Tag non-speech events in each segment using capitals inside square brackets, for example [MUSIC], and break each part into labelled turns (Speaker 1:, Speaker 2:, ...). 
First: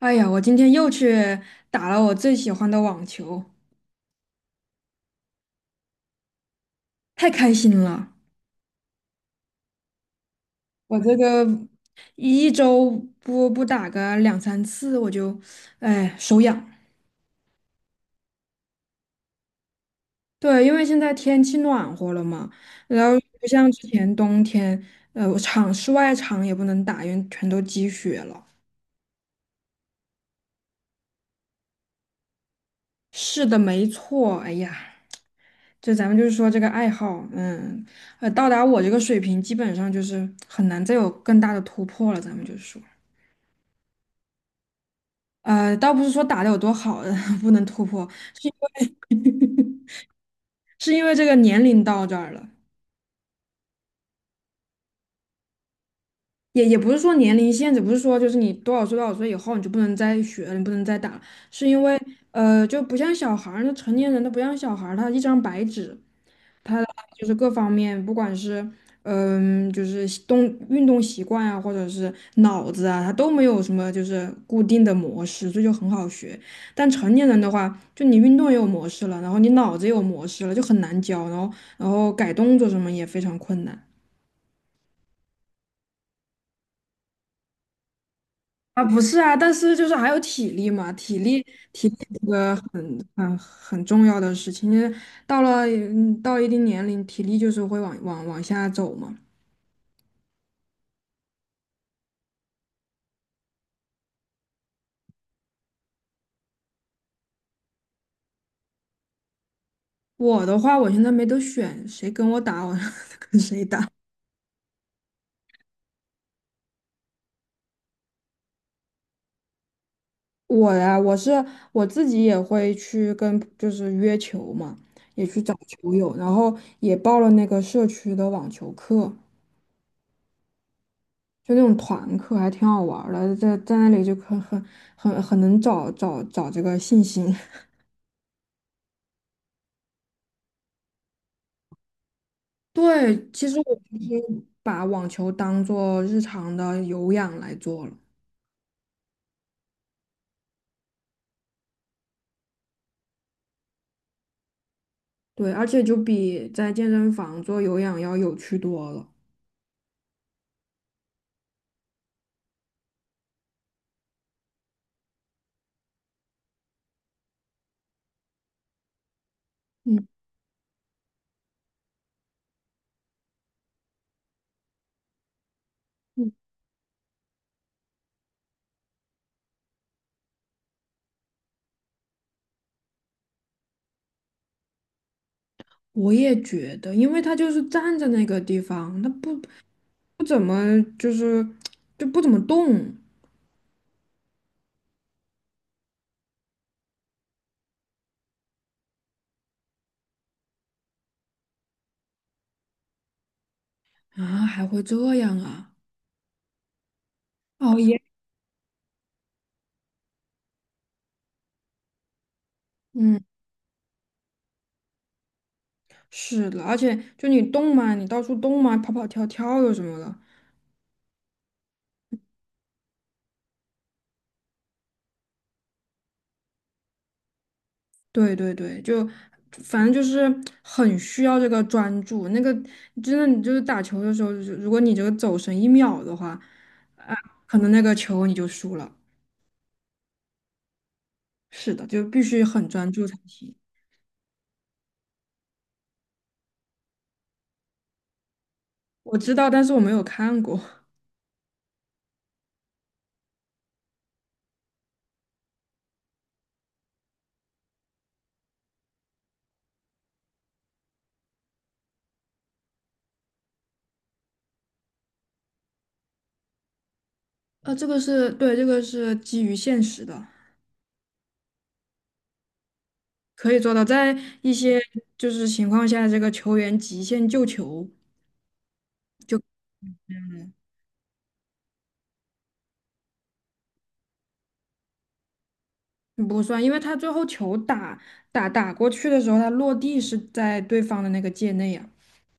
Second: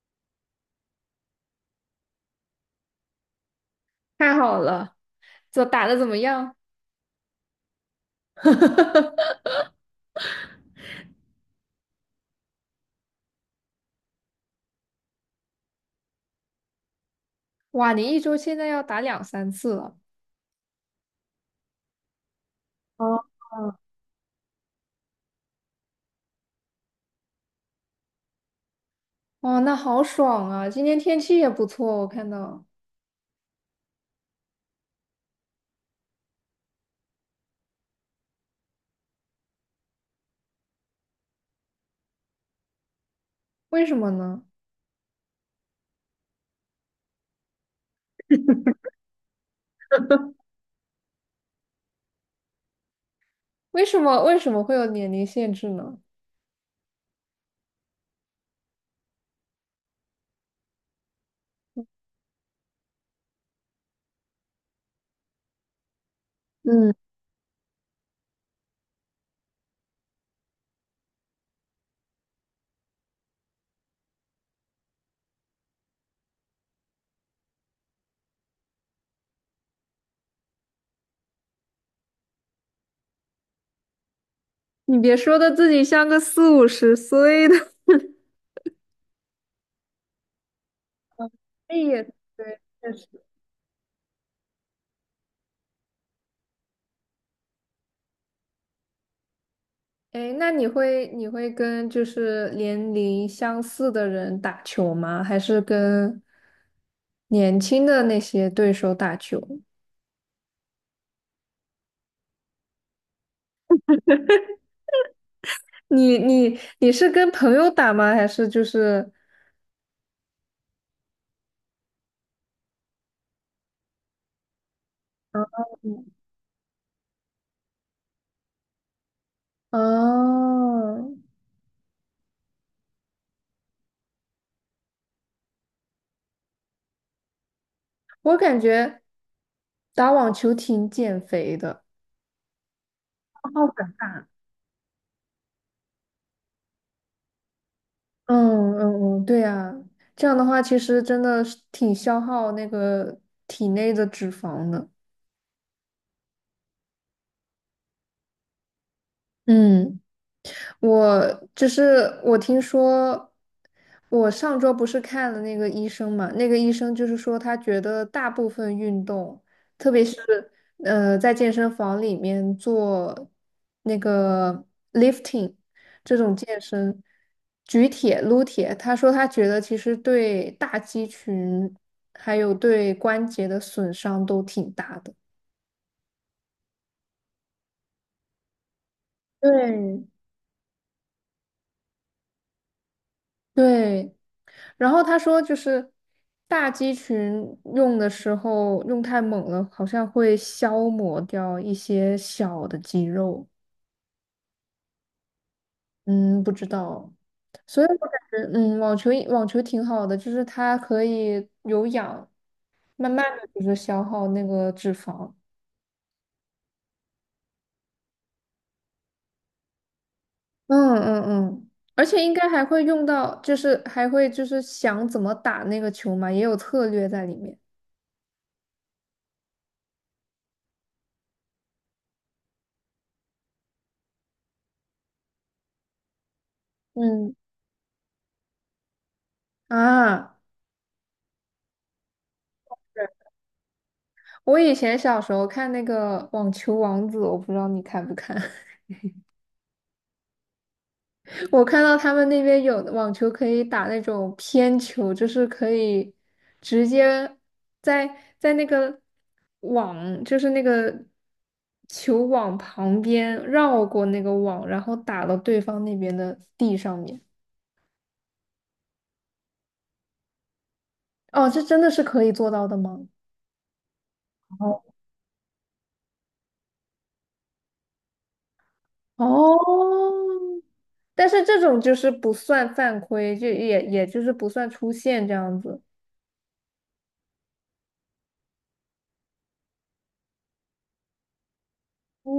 Speaker 1: 哎呀，我今天又去打了我最喜欢的网球，
Speaker 2: 太好了，这打的怎么样？
Speaker 1: 太开心了！
Speaker 2: [LAUGHS]
Speaker 1: 我这个一周不打个两三次，我就哎手痒。
Speaker 2: 哇，你一周现在要打两三次了，
Speaker 1: 对，因为现在天气暖和了嘛，然后
Speaker 2: 哦，
Speaker 1: 不像之前冬天，我室外场也不能打，因为全都积雪了。
Speaker 2: 哇，那好爽啊！今天天气也不错，我看到，
Speaker 1: 是的，没错。哎呀，就咱们就是说这个爱好，到达我这个水平，基本上就是很难再有更大的突破了。咱们就是说。
Speaker 2: 为什么呢？
Speaker 1: 倒不是说打得有多好，[LAUGHS] 不能突破，是因为 [LAUGHS] 是因为这个年龄到这儿了，
Speaker 2: 为什么会有年龄限制呢？
Speaker 1: 也不是说年龄限制，不是说就是你多少岁多少岁以后你就不能再学了，你不能再打了，是因为就不像小孩儿，那成年人都不像小孩儿，他一张白纸，他的
Speaker 2: 嗯，
Speaker 1: 就是各方面，不管是就是运动习惯啊，或者是脑子啊，他都没有什么就是固定的模式，这就很好学。但成年人的话，就你运动也有模式了，然后你脑子也有模式了，就很难教，然后改动作什么也非常困难。
Speaker 2: 你别说的自己像个四五十岁的。[LAUGHS]
Speaker 1: 啊，不是啊，但是就是还有体力嘛，体力
Speaker 2: 哎
Speaker 1: 体力
Speaker 2: 也
Speaker 1: 这个
Speaker 2: 对，确
Speaker 1: 很
Speaker 2: 实。
Speaker 1: 很很重要的事情，因为到了嗯到一定年龄，体力就是会往下走嘛。
Speaker 2: 哎，那你会跟就是年龄相似的人打球吗？还是跟年轻的那些对手打球？
Speaker 1: 我的话，我现在没得选，谁跟我打，我 [LAUGHS] 跟谁打。
Speaker 2: 你是跟朋友打吗？还是就是
Speaker 1: 我呀，我自己也会去跟，就是约球嘛，也去找
Speaker 2: 啊
Speaker 1: 球友，然后也报了那个社区的网球课，
Speaker 2: 哦，
Speaker 1: 就那种团课，还挺好玩儿的，在那里就很能找这个信心。
Speaker 2: 我感觉打网球挺减肥的。
Speaker 1: [LAUGHS] 对，其实
Speaker 2: 好
Speaker 1: 我
Speaker 2: 感
Speaker 1: 就
Speaker 2: 大
Speaker 1: 是把网球当做日常的有氧来做了，
Speaker 2: 嗯嗯嗯，对呀，这样的话其实真的是挺消耗那个体内的脂肪的。
Speaker 1: 对，而且就比在健身房做有氧要有趣多了。
Speaker 2: 嗯。我就是我听说，我上周不是看了那个医生嘛，那个医生就是说他觉得大部分运动，特
Speaker 1: 嗯
Speaker 2: 别
Speaker 1: 嗯。
Speaker 2: 是在健身房里面做那个 lifting 这种健身，举铁、撸铁，他说他觉得其实对大肌群还有对关节的损伤都挺大的。
Speaker 1: 我也觉得，因为他就是站在那个地方，他
Speaker 2: 对
Speaker 1: 不怎么就是就不怎么动
Speaker 2: 对，然后他说，就是大肌群用的时候用太猛了，好像会消磨掉一些小的肌肉。
Speaker 1: 啊，还会这样啊？
Speaker 2: 嗯，不知道，
Speaker 1: 哦
Speaker 2: 所以
Speaker 1: 耶，
Speaker 2: 我感觉，嗯，网球挺好的，就是它可以有氧，
Speaker 1: [LAUGHS]
Speaker 2: 慢慢
Speaker 1: 嗯，
Speaker 2: 的就是消耗那个脂肪。
Speaker 1: 是的，而且就你动嘛，你到处动嘛，跑跑跳跳的什么的，
Speaker 2: 嗯嗯嗯，而且应该还会用到，就是还会就是想怎么打那个球嘛，也有策略在里面。
Speaker 1: 对对对，就反正就是很需要这个专注。那个真的，你就是打球的时候，就是如果你这个走神一秒的话，啊，
Speaker 2: 嗯
Speaker 1: 可能那个球你就输了。
Speaker 2: 啊。
Speaker 1: 是的，就必须很专注才行。
Speaker 2: 我以前小时候看那个网球王子，我不知道你看不看。
Speaker 1: 我知道，但是我没有看过。
Speaker 2: [LAUGHS] 我看到他们那边有网球可以打那种偏球，就是可以直接在在那个网，就是那个球网旁边绕过那个网，然后打到对方那边的地上面。
Speaker 1: 这个是对，这个是基于现实的，
Speaker 2: 哦，这真的是可以做到的吗？
Speaker 1: 可以做到。在一些
Speaker 2: 哦，
Speaker 1: 就是情况下，这个球员极限救球
Speaker 2: 哦，
Speaker 1: 嗯，
Speaker 2: 但是这种就是不算犯规，就也就是不算出线这样子。
Speaker 1: 不算，因为他最后球打过去的时候，他落地是在对方的那个界内呀。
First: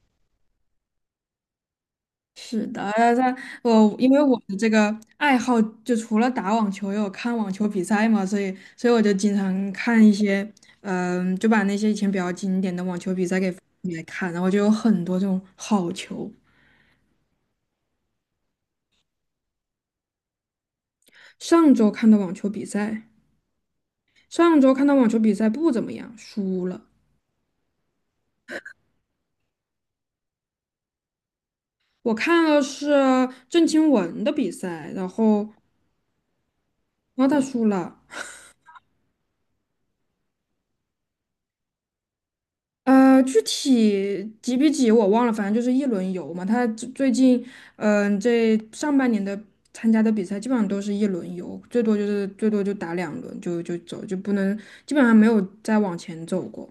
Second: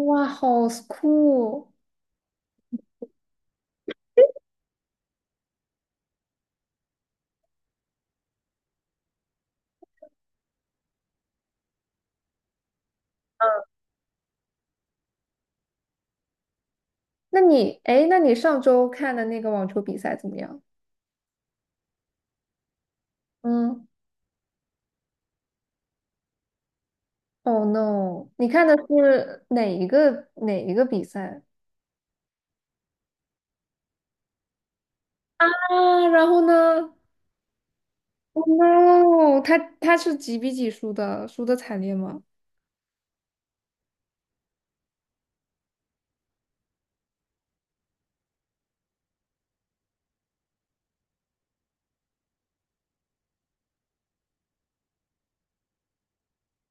Speaker 2: 哇，好酷！
Speaker 1: 是的，我因为我的这个爱好，就除了打网球，也有看网球比赛嘛，所以我就经常看一些，就把那些以前比较经典的网球比赛给翻出来看，然后就有很多这种好球。
Speaker 2: 那你，哎，那你上周看的那个网球比赛怎么样？
Speaker 1: 上周看的网球比赛，
Speaker 2: 嗯
Speaker 1: 上周看的网球比赛不怎么样，输了。
Speaker 2: ，Oh no！你看的是哪一个比赛
Speaker 1: 我看了是郑钦文的比赛，然
Speaker 2: 啊？
Speaker 1: 后
Speaker 2: 然后呢
Speaker 1: 然后他输了。
Speaker 2: ？Oh no！他是几比几输的？输的惨烈吗？
Speaker 1: 具体几比几我忘了，反正就是一轮游嘛。他最近，这上半年的参加的比赛基本上都是一轮游，最多就打两轮就走，就不能基本上没有再往前走过。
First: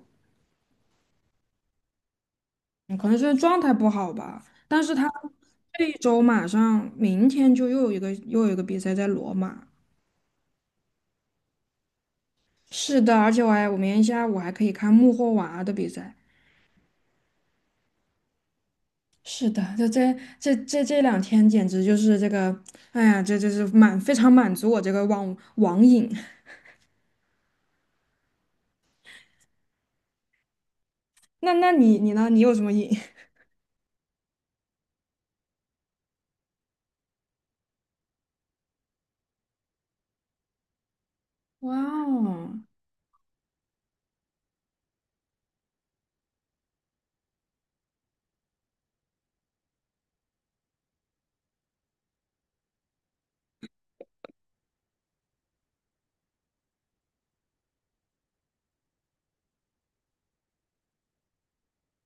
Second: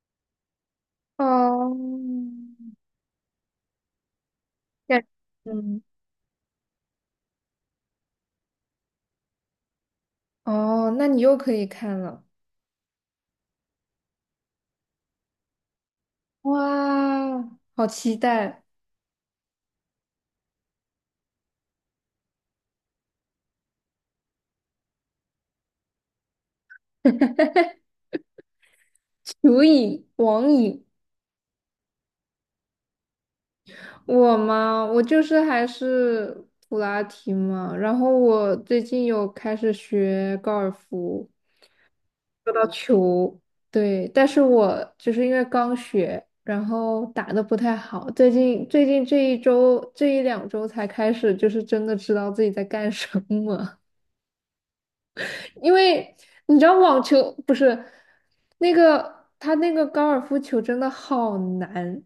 Speaker 2: 哦，
Speaker 1: 嗯可能是状态不好吧。但是
Speaker 2: 感
Speaker 1: 他
Speaker 2: [LAUGHS] 嗯，
Speaker 1: 这一周马上明天就又有一个比赛在罗马。
Speaker 2: 哦，那你又可以看了，
Speaker 1: 是的，而且我明天下午还可以看穆霍娃的比赛。
Speaker 2: 哇，好期待！
Speaker 1: 是的，这两天简直就是这个，哎呀，这是非常满足我这个网瘾。
Speaker 2: [LAUGHS] 球瘾，网影。
Speaker 1: [LAUGHS] 那你呢？你有什么瘾？
Speaker 2: 我嘛，我就是还是普拉提嘛，然后我最近有开始学高尔夫，
Speaker 1: [LAUGHS] 哇
Speaker 2: 说
Speaker 1: 哦，
Speaker 2: 到球，对，但是我就是因为刚学，然后打的不太好，最近这一周这一两周才开始，就是真的知道自己在干什么。因为你知道网球不是那个他那个高尔夫球真的好难，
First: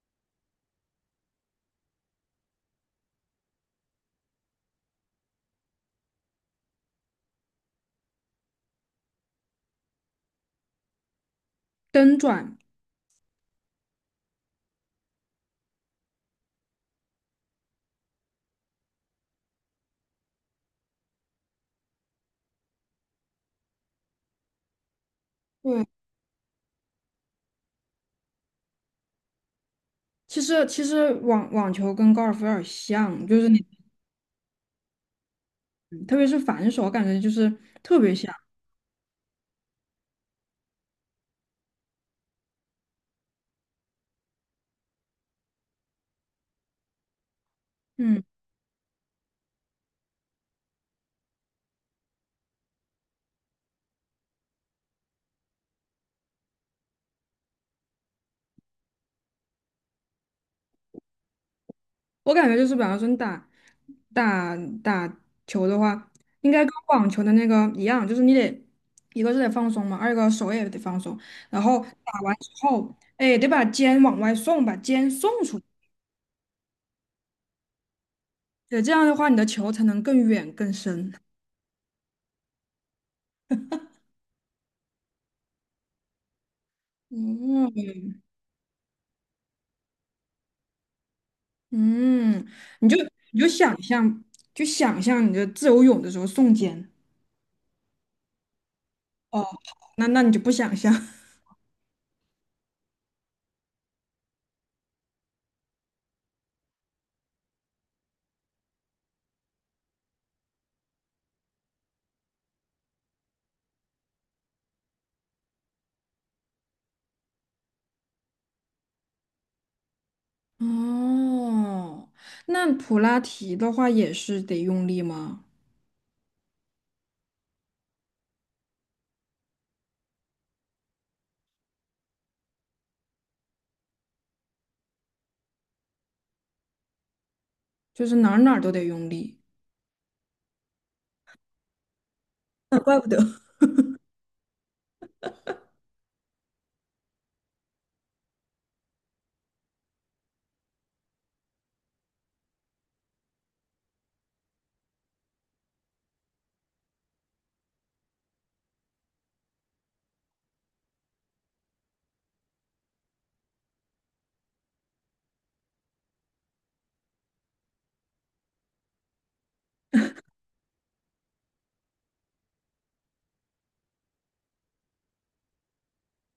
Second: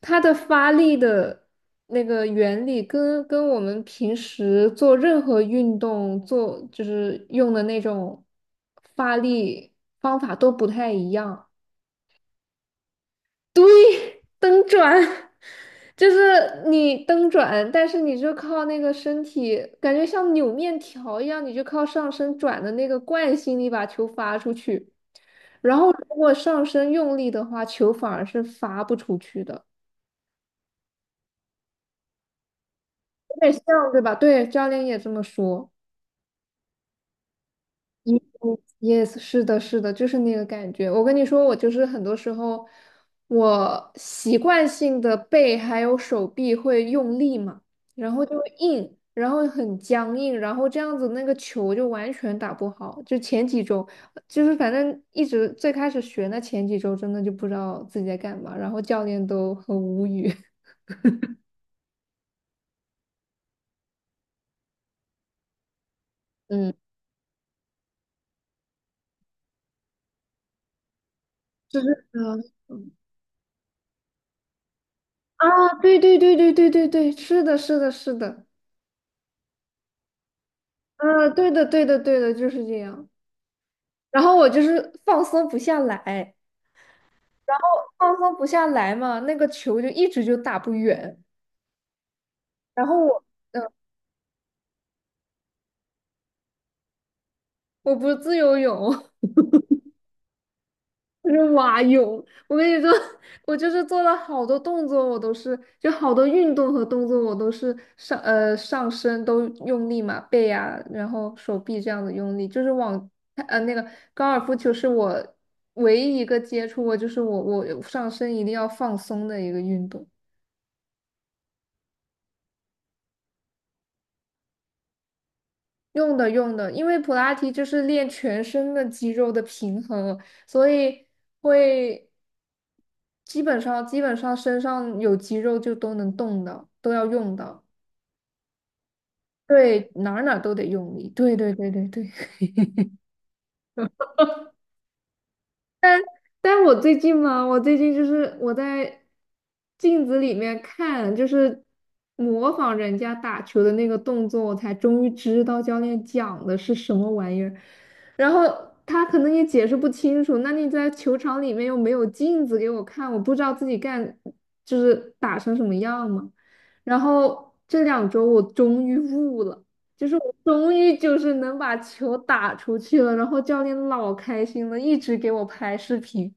Speaker 2: 它的发力的那个原理跟我们平时做任何运动做就是用的那种发力方法都不太一样。
Speaker 1: 蹬转。
Speaker 2: 对。蹬转，[LAUGHS] 就是你蹬转，但是你就靠那个身体，感觉像扭面条一样，你就靠上身转的那个惯性力把球发出去。然
Speaker 1: 对，
Speaker 2: 后如果上身用力的话，球反而是发不出去的，
Speaker 1: 其实网球跟高尔夫有点像，
Speaker 2: 有
Speaker 1: 就是
Speaker 2: 点
Speaker 1: 你
Speaker 2: 像，对吧？对，教练也这么说。
Speaker 1: 特别是反手，感觉就是特别
Speaker 2: Yes,
Speaker 1: 像。
Speaker 2: yes，是的，是的，就是那个感觉。我跟你说，我就是很多时候，我习惯性的背还有手臂会用力嘛，然
Speaker 1: 嗯。
Speaker 2: 后就会硬，然后很僵硬，然后这样子那个球就完全打不好。就前几周，就是反正一直最开始学那前几周，真的就不知道自己在干嘛，然后教练都很无语。[LAUGHS]
Speaker 1: 我感觉就是，比方说你打打球的话，应该跟
Speaker 2: 嗯，
Speaker 1: 网球的那个一样，就是你得一个是得放松嘛，二一个手也得放松，然后
Speaker 2: 就是
Speaker 1: 打完之
Speaker 2: 嗯
Speaker 1: 后，哎，得把肩往外送，把肩送出去，
Speaker 2: 啊，对对对对对对对，是的，是的，是的。
Speaker 1: 对，这样的话你的球才能更远更深。
Speaker 2: 嗯，对的，对的，对的，就是这样。然后我就是放松不下来，
Speaker 1: 嗯
Speaker 2: 放松不下来，那个球就一直就打不远。
Speaker 1: 嗯，
Speaker 2: 然
Speaker 1: 你就
Speaker 2: 后我，
Speaker 1: 你就
Speaker 2: 嗯，
Speaker 1: 想象，就想象你的自由泳的时候送肩。
Speaker 2: 我不是自由泳，
Speaker 1: 哦，那你就不想象。[LAUGHS]
Speaker 2: [LAUGHS] 我是蛙泳。我跟你说，[LAUGHS] 我就是做了好多动作，我都是就好多运动和动作，我都是上上身都用力嘛，背啊，然后手臂这样子用力，就是往那个高尔夫球是我唯一一个接触过，就是我上身一定要放松的一个运动。
Speaker 1: 哦，那普拉提的话也是得用力吗？
Speaker 2: 用的用的，因为普拉提就是练全身的肌肉的平衡，所以会基本上身上有肌肉就都能动的，都要用的。
Speaker 1: 就是哪儿哪儿都得用力。
Speaker 2: 对，哪儿哪儿都得用力。对对对对对。
Speaker 1: [LAUGHS]
Speaker 2: [LAUGHS]
Speaker 1: 啊怪不得。[LAUGHS]
Speaker 2: 但我最近嘛，我就是我在镜子里面看，就是模仿人家打球的那个动作，我才终于知道教练讲的是什么玩意儿。然后他可能也解释不清楚，那你在球场里面又没有镜子给我看，我不知道自己干就是打成什么样嘛。然后这两周我终于悟了。就是我终于就是能把球打出去了，然后教练老开心了，一直给我拍视频。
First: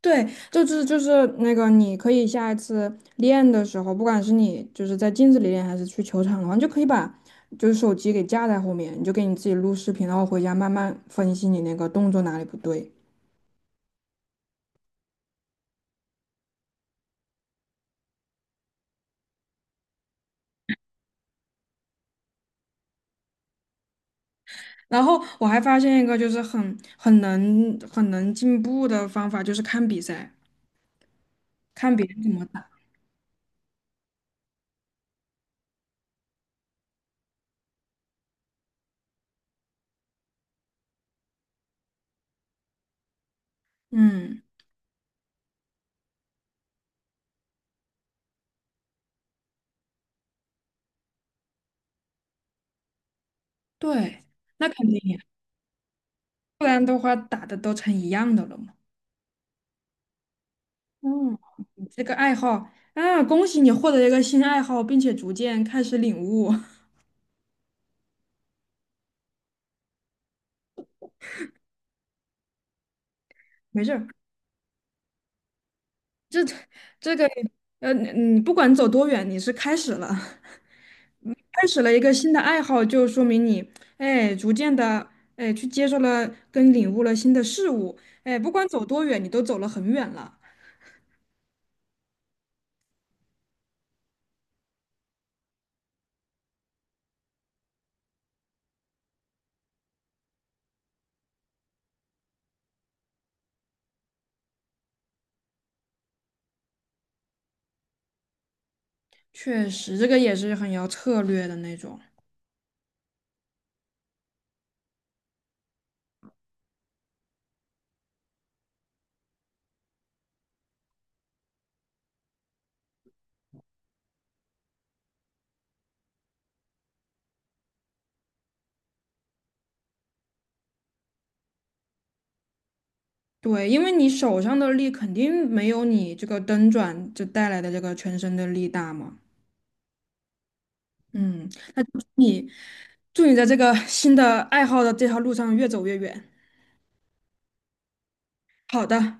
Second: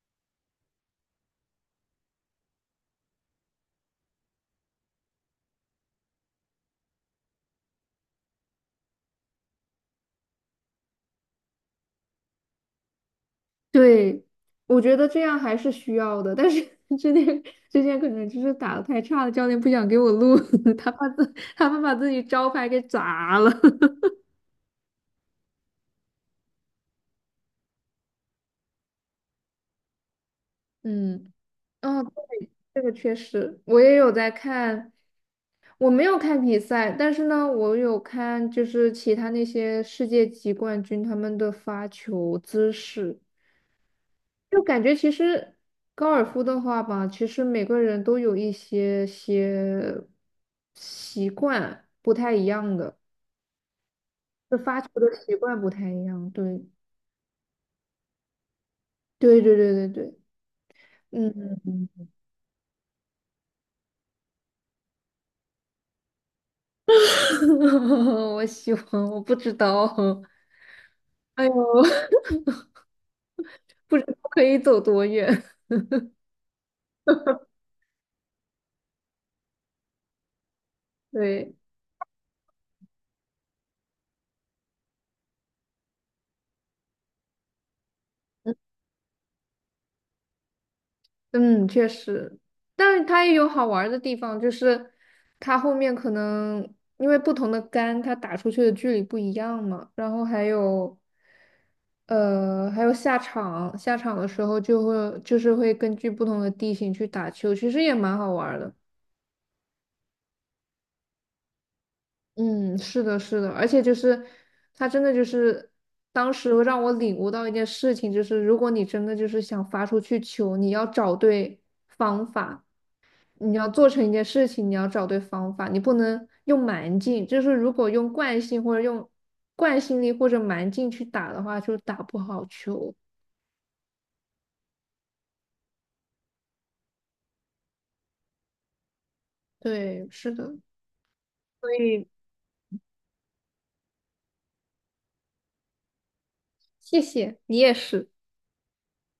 Speaker 1: 对，就是那个，你可以下一次练的时候，不管是你就是在镜子里练，还是去球场的话，你就可以把就是手机给架在后面，你就给你自己录视频，然后回家慢慢分析你那个动作哪里不对。
Speaker 2: 对，我觉得这样还是需要的，但是 [LAUGHS] 之前之前可能就是打的太差了，教练不想给我录，[LAUGHS] 他怕自他怕把自己招牌给砸了。[LAUGHS]
Speaker 1: 然后我还发现一个就是很能进步的方法，就是看比赛，
Speaker 2: 嗯，
Speaker 1: 看
Speaker 2: 哦，
Speaker 1: 别人怎么打。
Speaker 2: 这个确实，我也有在看，我没有看比赛，但是呢，我有看就是其他那些世界级冠军他们的发球姿势。
Speaker 1: 嗯，
Speaker 2: 就感觉其实高尔夫的话吧，其实每个人都有一些些习惯不太一样的，
Speaker 1: 对，
Speaker 2: 就
Speaker 1: 那
Speaker 2: 发
Speaker 1: 肯
Speaker 2: 球
Speaker 1: 定
Speaker 2: 的
Speaker 1: 呀，
Speaker 2: 习惯不太一样。
Speaker 1: 不
Speaker 2: 对，
Speaker 1: 然的话打的都成一样的了嘛。
Speaker 2: 对对对对对，
Speaker 1: 嗯。
Speaker 2: 嗯，
Speaker 1: 这个爱好啊，恭喜你获得一个新爱好，并且逐渐开始领悟。
Speaker 2: [LAUGHS] 我喜欢，我不知道，[LAUGHS] 哎呦，[LAUGHS]
Speaker 1: [LAUGHS] 没事
Speaker 2: 不知
Speaker 1: 儿，
Speaker 2: 道可以走多远。[LAUGHS]
Speaker 1: 这个你你不管走多远，你是开始了，[LAUGHS]
Speaker 2: 对。
Speaker 1: 开始了一个新的爱好，就说明你哎，逐渐的哎，去接受了跟领悟了新的事物。哎，不管走多远，你都走了很远了。
Speaker 2: 嗯，确实，但是它也有好玩儿的地方，就是它后面可能因为不同的杆，它打出去的距离不一样嘛，然后还有，还有下场，下场的时候就会就是会根据不同的地形去打球，其实也蛮好玩儿的。
Speaker 1: 确实，这个也是很要策略的那种。
Speaker 2: 嗯，是的，是的，而且就是它真的就是当时让我领悟到一件事情，就是如果你真的就是想发出去球，你要找对方法。你要做成一件事情，你要找对方法，你不能用蛮劲。就是如果用惯性或者用惯性力或者蛮劲去打的话，就打不好球。
Speaker 1: 对，因为你手上的力肯定没有你这个蹬转就带来的这个全身的力大嘛。
Speaker 2: 对，是的，
Speaker 1: 嗯，
Speaker 2: 所
Speaker 1: 那
Speaker 2: 以
Speaker 1: 祝你在这个新的爱好的这条路上越走越远。
Speaker 2: 谢谢你也是。
Speaker 1: 好的，